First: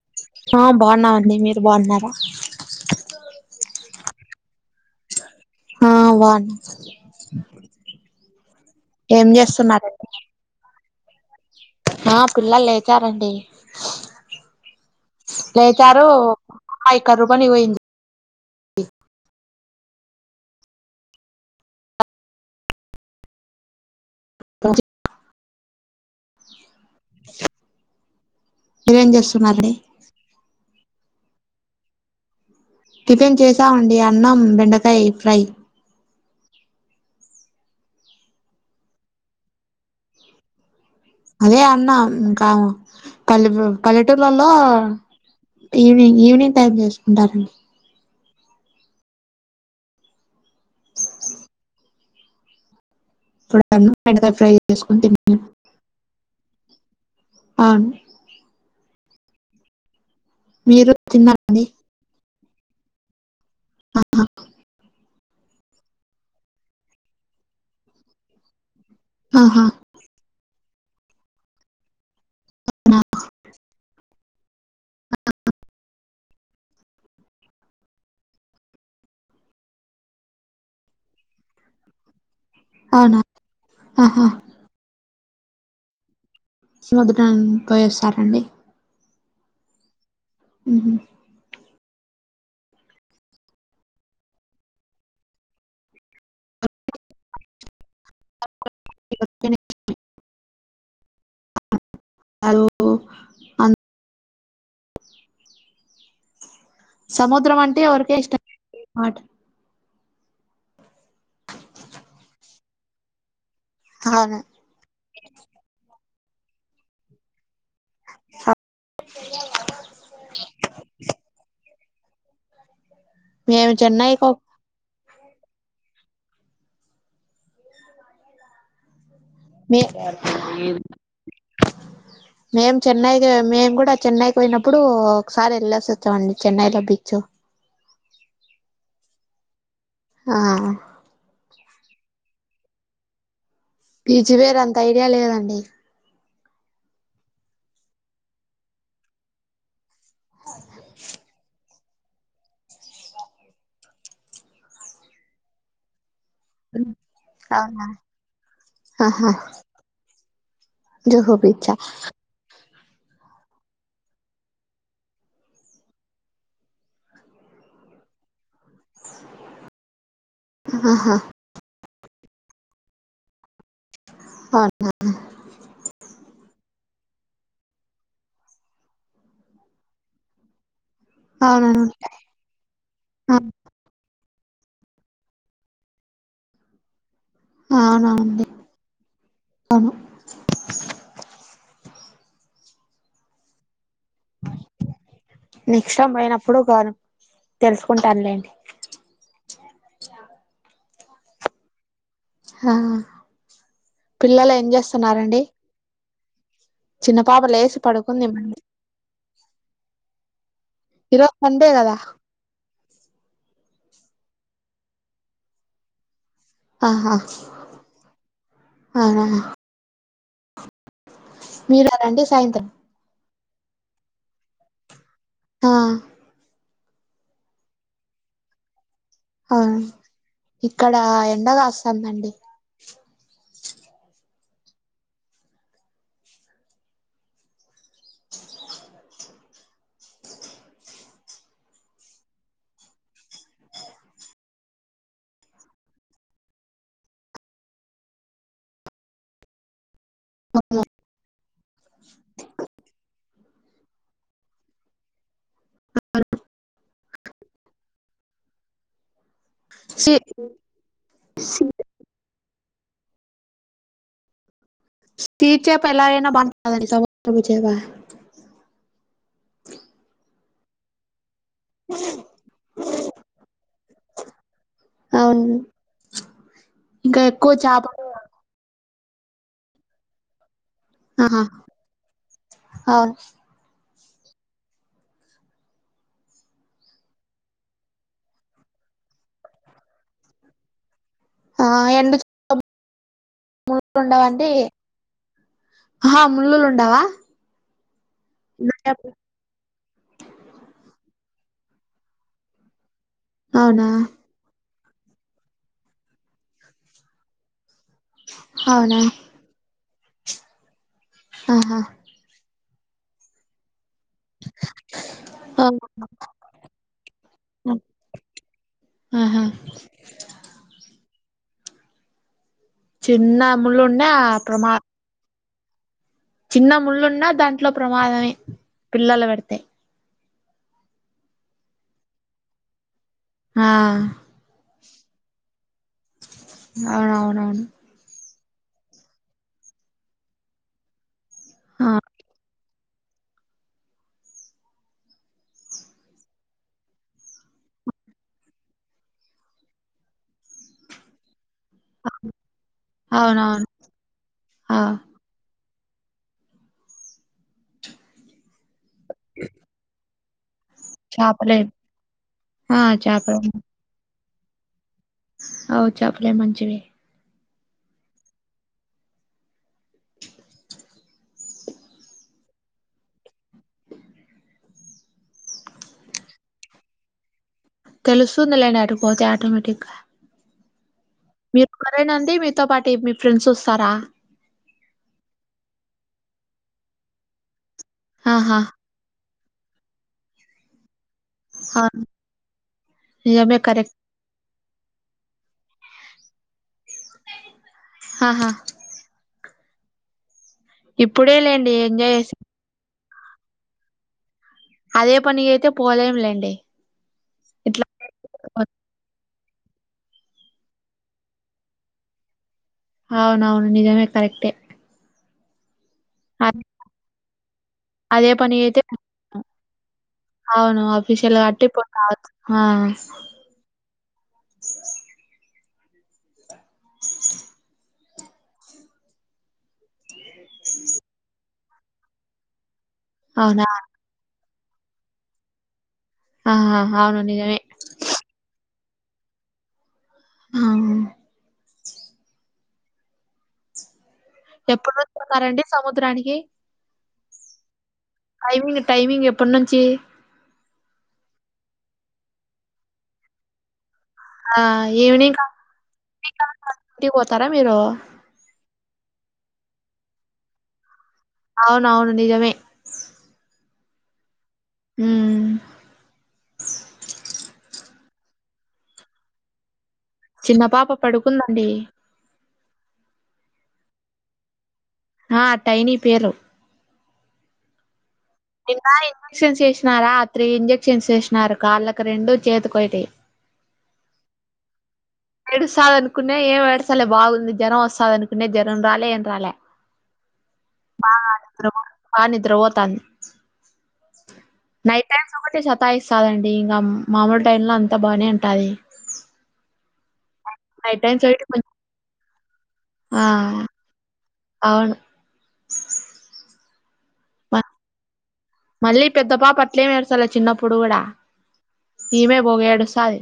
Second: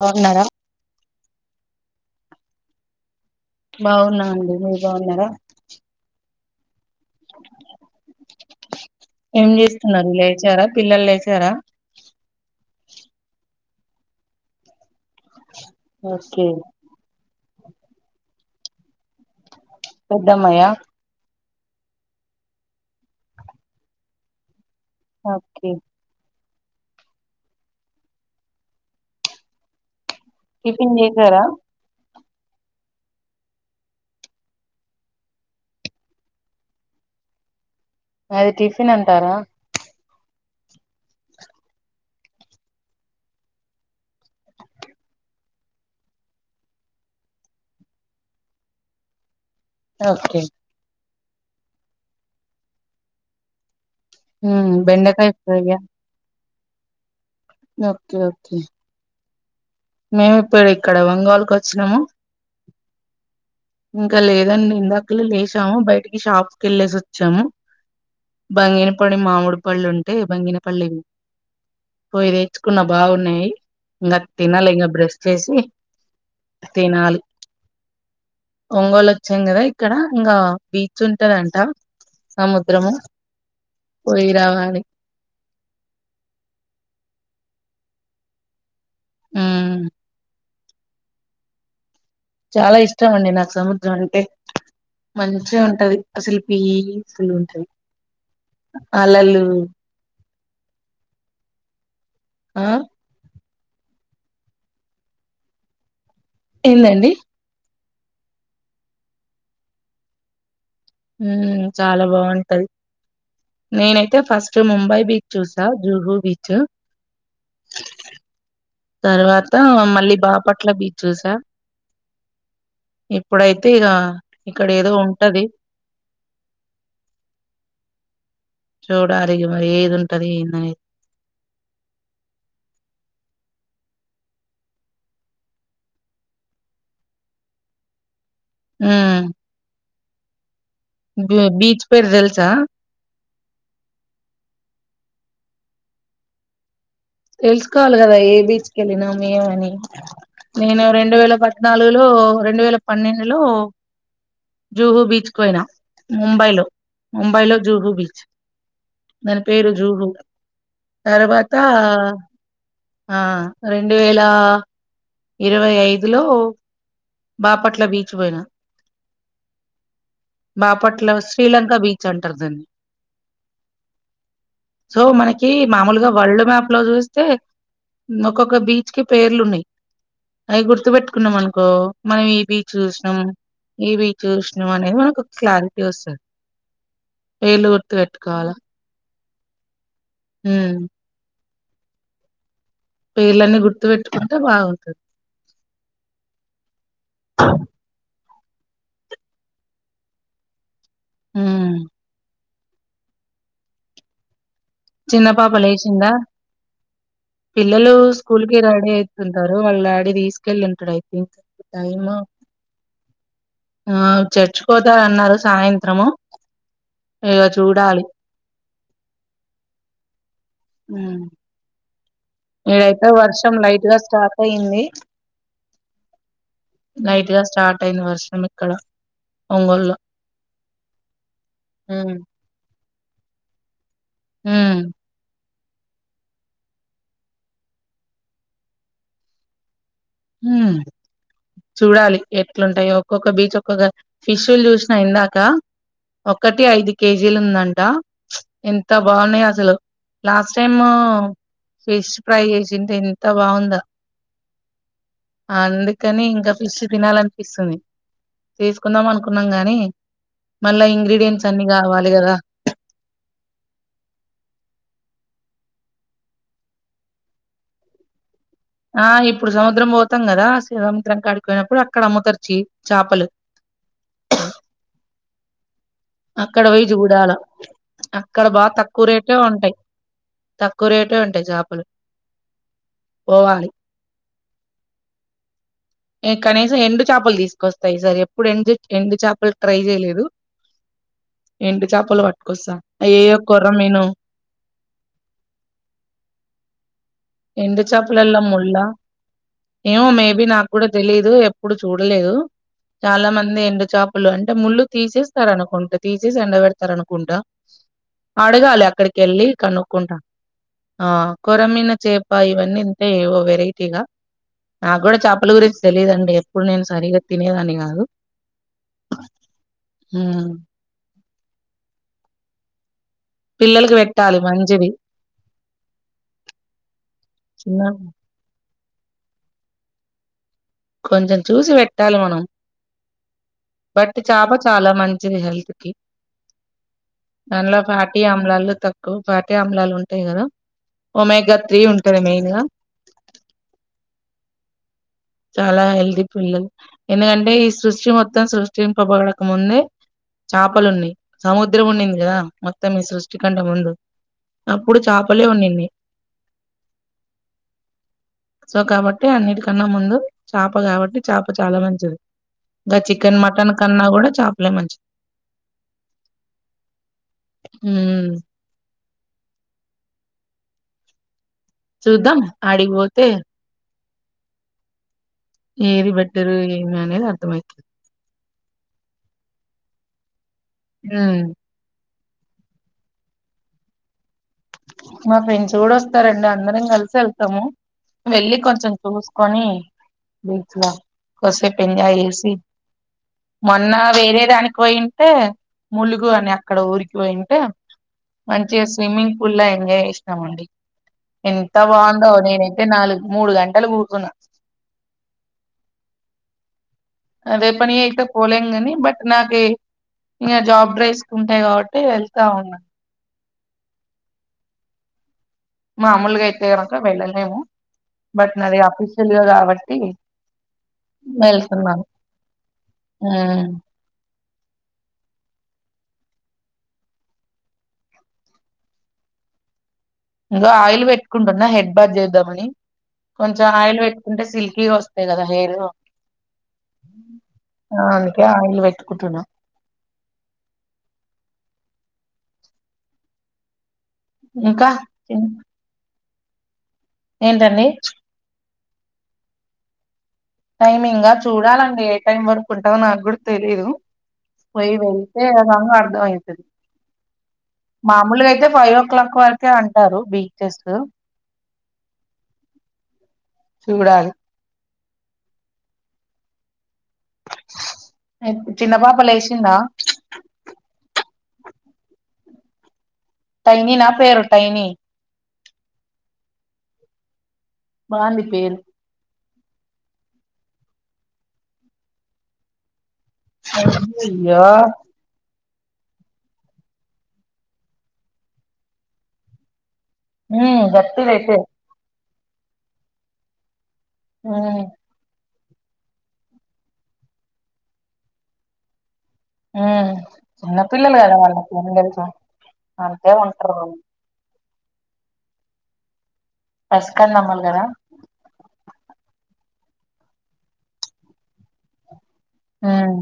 బోన్నారా ఆ బొన్నం అండి మీరు బోన్నారా బావున్నా అండి మీరు బావున్నారా ఆ బొన్నం ఏం చేస్తున్నారు లేచారా పిల్లలేచారా ఆ పిల్లలేచారండి లేచారు ఓకే హయకర్రుపని పోయింది పెద్దమ్మాయా స ఓకే మీరేం చేస్తున్నారండి టిఫిన్ చేసారా టిఫెన్ చేసామండి అన్నం బెండకాయ ఫ్రై అది టిఫిన్ అంటారా అదే అన్న ఇంకా పల్లె పల్లెటూర్లలో ఈవినింగ్ ఈవినింగ్ టైమ్ చేసుకుంటారండి ఓకే ఇప్పుడు అన్నం బెండకాయ ఫ్రై ఉమ్ చేసుకోని బెండకాయ తిన్నాం ఫ్రై యా అవును ఓకే ఓకే మేము ఇప్పుడు మీరు ఇక్కడ ఒంగోల్ కి తిన్నారండి వచ్చినాము ఇంకా లేదండి ఇందాక కిలీ లేసాము బయటికి షాప్స్ కి వెళ్ళేసి వచ్చాము బంగినపడి మామిడి ఆహా పళ్ళు ఉంటే బంగినపల్లి పో తెచ్చుకున్న అవునా బాగున్నాయి ఇంగ తినాలి ఇంగ బ్రష్ చేసి తినాలి ఒంగోలు వచ్చాం కదా ఇక్కడ ఇంగా బీచ్ ఉంటది అంట సముద్ ద్రము అవునా ఆహా పోయి రావలి చూడటం పోయేస్తారండి ఆ ఉహు చాలా ఇష్టం అండి నాకు సముద్రం అంటే మంచిగా ఉంటది అసల్ పిస్ పుల్ గా ఉంటది అలలు ఆ హలో అన్ ఏందండి సముద్రం అంటే ఎవరికి ఇష్టం మాట్ ఊ చాలా బాగుంటది నేనైతే అవును ఫస్ట్ చ్‌ ముంబై బీచ్ చూసా జుహూ బీచ్ తర్వాత మళ్ళీ బాపట్ల బీచ్ చూసా ఇప్పుడైతే మేము ఇగ చెన్నైకి ఇక్కడ ఏదో ఉంటది చూడలి ఇగ మరి ఏది ఉంటది ఏంది అనేది చూ మేము చెన్నై కి మేము కూడా చెన్నైకి పోయినప్పుడు ఒకసారి వెళ్ళేసి వచ్చాం అండి చెన్నైలో బీచ్ ఉ ఆ గో బీచ్ పేరు తెలుసా బిచ్ పేరు అంత ఐడియా లేదండి తెలుసుకోవాలీ కదా ఏ బీచ్ కి వెళ్ళినాం ఏమని నేను రెండు వేల ప ద్నాలుగులో రెండు వేల పన్నెండు లో జూహూ బీచ్ కు పోయిన ముంబైలో ముంబైలో అవునా జూహు బీచ్ దాని పేరు జూహు జుహూ తర్వాతా బీచ్ ఆ రెండు వేల ఇరవై ఐదు లో బాపట్ల బీచ్ పోయినా బాపట్లా ఆహా అవ్స్ పిలంక బీచ్ అంటారు దాన్ని అటా నా సో మనకి మామూలుగా వల్డ్ మ్యాప్ లో చూస్ తె ఒక్కొక్క బీచ్ కి పేర్లు ఉన్నాయ్ అవి గుర్తుపెట్టు కున్నాం అనుకో అవునవును మనం ఈ బీచ్ చూసినం ఆ, ఇ బీచ్ చూసినాం అనేది మనకు క్లారిటీ వస్తది ఆహా [unintelligible] అవును ఉ పేర్లు అన్ని గుర్తు పెట్టుకుంటే బాగుంటది నెక్స్ట్ ఉంటానులేండి ఊ హ పిల్లల ఏం చేస్ చిన్న పాప లేసిందా చిన్న పాప లేసి పిల్లలూ పడుకుంది స్కూల్ మళ్ళీ కి రెడి అయితుంటారు వాళ్ళ డాడీ తీసుకెళ్ళింటడు అయి ఇరో సండే కదా ఆ చెర్చ్ పోతారు అన్నారు సాయంత్రము ఆహా ఇగ చూడాలి అవును ఉ మీర రండి సాయంత్ ఐతే వర్షం లైట్ గా స్టార్ట్ అయ్యింది ఆ లైట్ గా స్టార్ట్ అయింది వర్షం ఇక్కడ ఆ ఒంగోలులో ఇక్కడ ఎండ హ్మ్ కాస్తందండి ఉ ఉ చూడాలి ఎట్లుంటాయో ఒక్కొక్క బీచ్ ఒక్కొక్క ఫిష్లు చూసినా ఇందాక ఒకటి ఐదు కేజీలు ఉందంట ఎంత బాగున్నాయో అసలు లాస్ట్ టైము ఫిష్ ఫ్రై చేసింటే ఎంత బాగుందో అందుకని ఇంకా ఫిష్ తినాలనిపిస్తుంది తీసుకుందాం అనుకున్నాం గాని సి మళ్ళా ఇంగ్రిడియంట్స్ అన్ని కావాలి కదా టీ చేప ఎలా అయినా బాగుంటదండి [unintelligible] చేప ఆ ఇప్పుడు సముద్రం పోతాం కదా సముద్రం కాడికి పోయినప్పుడు అక్కడ అమ్ముతారు చి చాపలు అవును అక్కడ పోయి ఇంకా చూడాల ఎక్కువ చేపలు అక్కడ బాగా తక్కువ రేటే ఉంటాయి తక్ కువ రేటే ఆహా ఉంటాయి చాపలు అవును పోవాలి ఈ కనీసం ఎండు చేపలు తీసుకొస్తా ఈసారి ఎప్పుడు ఎండు ఎండు చేపలు ట్రై చేయలేదు ఎండు చేపల పట్టుకొస్తా అయ్యయ్యో కొర్ర ముళ్ళు మీను ఉండవా అండి ఉండవా ఎండు చాపలల్లో ఎండు ముళ్ళు చేపలు? ఏమో మేబి నాకు కూడా తెలీదు ఎప్పుడు చూడలేదు చాలా మంది ఎండు అవునా చేపులు అంటే ముళ్ళు తీసేస్తారు అనుకుంటా తీసేసి ఎండబెడతారు అనుకుంటా అడగాలి అవునా అక్కడికి వెళ్ళి కనుక్కుంటా ఆ ఆహా కొరమిన చే బా ఇవన్నీ ఉంటాయి ఏవో వెరైటీగా నాకు కూడా చాపల గురించి అవును. తెలియదండి ఎప్పుడు నేను సరిగ్గా తినేదాన్ని కాదు ఆహా ఉ చిన్న ముళ్ళు పిల్లలకి ఉండా పెట్టాలి అప్పుడు మా మంచిది. చిన్న ముళ్ళున్న దాంట్లో చిన్న ప్రమాదమే పిల్లలు పెడితే కొంచెం చూసి పెట్టాలి మనం ఆ బట్ చాప చాలా మంచిది హెల్త్ కి అవునవునవును ఈ ఆమ్లాలు తక్కువ పాటి అమ్లాలు ఉంటాయి కదా ఒమెగా త్రీ ఆ ఉంటంది మెయిన్ గా చాలా హెల్తీ పిల్లలు ఎందుకంటే ఈ సృష్టి మొత్తం సృష్టింప పడక ముందే చేపలు ఉన్నాయి సముద్రం ఉన్నింది కదా మొత్తం మీ సృష్టి కంటే అవునవును ముందు ఆ అప్పుడు చేపలే ఉన్నింది సో కాబట్టి అన్నిటికన్నా ముందు చేప కాబట్టి చేప చేపలే చాలా మంచిది ఆ ఇంకా చికెన్ చేపలే మటన్ కన్నా కూడా చేపలే మంచిది ఔ చాపలే మంచివి హ్మ్మ్ చూద్దాం అడికి పోతే ఏది బెట్టరు ఏమి అనేది అర్థమైతది తెలుస్తుంది లెండి ఆడికి పోతే ఆటోమేటిక్ గా హ మీరు ఒక్కరేనా అండి మీతో పాటు మీ ఫ్రెండ్స్ వస్తారా మా ఫ్రెండ్స్ కూడా వస్తారండి అందరం కలిసే వెళ్తాము వెళ్లి ఆహా కొంచెం చూసీ కొనీ బీచ్ లో కాసేపు అవును ఎంజాయ్ చేసి నిజమే మొన్న కరెక్ట్ వేరే దానికి పోయింటే ములుగు అని అక్కడ ఊరికి పోయింటే ఆహా జె స్విమ్మింగ్ పూల్లొ ఎంజాయ్ చేసినం అండి ఇప్పుడే లేండి ఎంత ఎంజాయ్ బాగుందో చేసి నేను నీ నాలుగు మూడు గంటలు కూర్చున్న అదే పనిగా అయితే పోలేం లెండి అదే పని అయితే ఏతే పోలేంగని బట్ నాకె ఇంకా జాబ్ డ్రేసుకుంటాయి కాబట్టి వెళ్తా ఉన్నా అవునవును నిజమే కరెక్టే మామూలుగా అద్ అయితే కనుక వెళ్ళలేము అదే పని బట్ నాది అయితే అఫీషియల్ గా కాబట్టి అవును ఆఫీషియల్ కాబట్టి పోతా ఆ ఆ ఇదిగో ఆయిల్ పెట్టుకుంటున్నా హెడ్ బాత్ చేద్దామని అవునా కొంచెం ఆయిల్ పెట్టు అంటే సిల్కిగా వస్తాయి కదా హెయిర్ ఆ హా అవును నిజమే ఆ అందుకే ఆయిల్ పెట్టుకుంటున్న హావు ఇంకా ఎప్పుడు వచ్చున్నారండి సముద్రానికి ఏంటండి టైమింగ్ టైమింగ్ ఎప్పుడు నుంచి టైమింగా చూడాలండి ఏ టైం వరకు ఉంటుందో నాకు కూడా తెలీదు ఆ పోయి ఈవినింగ్ వెళ్ళితే ఏదన్నా అర్ధం అయితది ఇంటికి పోతారా మీరు మా మామూలుగా అయితే ఫైవ్ ఓ క్లాక్ వరకే అంటారు బీచెస్ అవున అవును నిజమే చూడాలి ఉమ్ ఏ చిన్న పాపలేసిందా చిన్న పాప పడుకుందండి టైని నా పేరు టైని ఆ టైని పేరు బాంది నిన్న ఇంజెక్షన్స్ చేసినారా త్రీ ఇంజక్షన్స్ చేసినారు కాళ్ళకి రెండు చేతి కోటి అయ్యో ఏడుస్తాదనుకున్న ఏం ఏడ్సలె బాగుంది జ్వరం వస్తుంది అనుకునేే జ్వరం రాలే ఏం రాలే ఉ జర్త అయితే హా నిద్ర ఓతాంది ఆ టైస్ ఒకటి సతా ఇస్తాదండి ఇంకా మామూలు టైమ్ లో అంతా బాగానే ఉంటుది ఉమ్ చిన్న నైట్ పిల్లలు టైమ్స్ కదా ఒకటి వాళ్ళ కొంచెం వాళ్లకేంతెలుసు ఆ అంతే ఉంటారు అవును అసుక మ అమలుగరా మళ్ళీ పెద్ద పాపట్లేమి ఏడుసల చిన్నప్పుడు కూడా ఈమె బోగ ఉమ్ ఏడుస్తాది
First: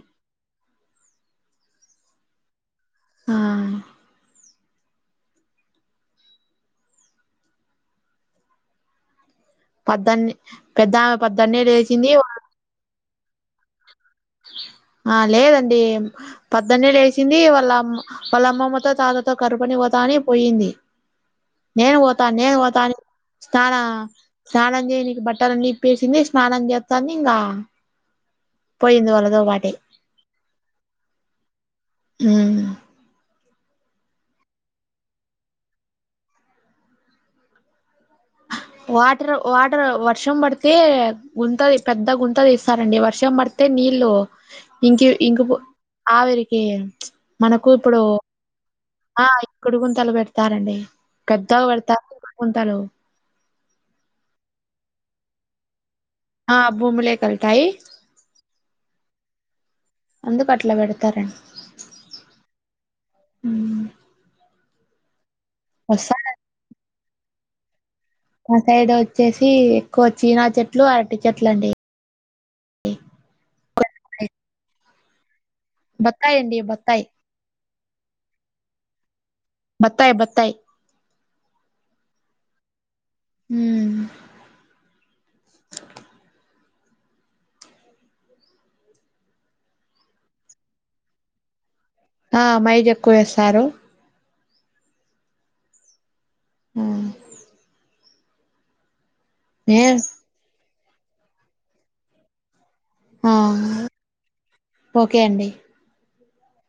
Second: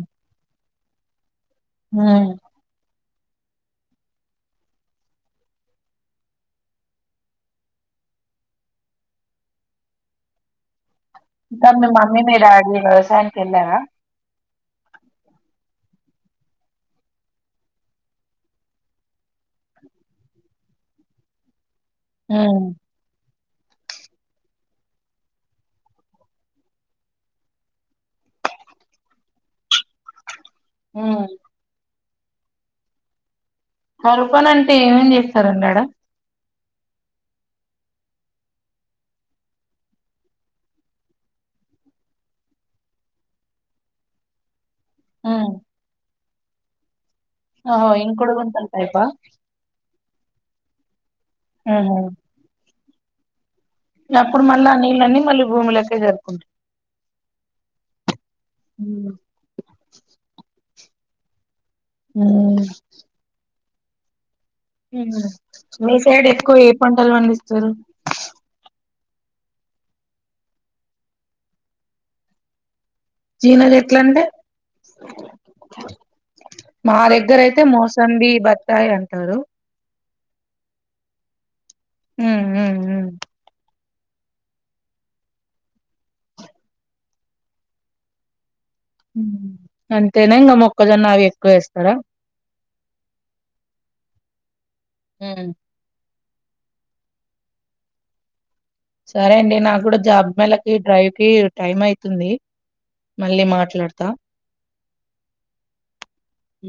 ఉమ్మ్ ఆ పద్దాన్ని పెద్ద అమె ప ఇంకా మీ మమ్మీ మీ డాడి వ్యవసాయనికి ఎల్లారా ఆ లేదండి పద్దన్న లేసింది వాళ్ళమ్మ వాళ్ళ అమ్మమ్మతో తాతతో కరుపని పోతా అని పోయింది నేను పోతా నేను ఉమ్ పోతా స్నానాం స్నానం చేయనికి బట్టల అన్నీప్పెసింది స్నానం చేత్తాంది పోయింది వాళ్ళతోపాటే ఉ హ కోరపన అంటే ఏమేం చేస్తారండాడ వాటర్ వాటర్ వర్షం పడితే గుంత పెద్ద గుంత తీస్తారండి వర్షం పడితే అంతే నీళ్ళ ఇంకి ఉమ్ ఇంకిపొ ఆవిరికి మనకు ఆ ఇంగ్ కొడుగుంతల టైప కుడిగుంతలు పెడతారండి పెద్దగా ఉహు పెడతారు గుడిగుంతలు అప్పుడు మళ్ళీ ఆ నీళ్ళ అన్న మళ్ళీ భూమి లోకే జారుకుంట ఆ భూమిలే కల్తాయి ఉ అందు కట్లా పెడతారని హ మీ వస్తాడు సైడ్ ఎక్కువ ఏ పంటలు పండిస్తారు ఆ సైడ్ వచ్చేసి ఎక్కువ చీనా చెట్లు అరటి చెట్లు అండి జీన చెట్టలు అంటే బత్తాయి అండి మా బత్తాయి దగ్గర అయితే మోస్ట్ సంది బత్తాయ అంటారు బత్తాయి బత్తాయి ఉ ఉ ఉ హ అంతేనా ఇంకా మొక్కజొన్న అవి ఎక్కువ వేస్తారా ఆ మైజ్ ఎక్కువ వేస్తారు ఉమ్ ఆ సరే అండి నాకు ఏ కూడా జాబ్ మేలకి డ్రైవ్ కి టైం అయితుంది ఆ మళ్ళీ మాట్లాడతా ఓకే అండి ఉ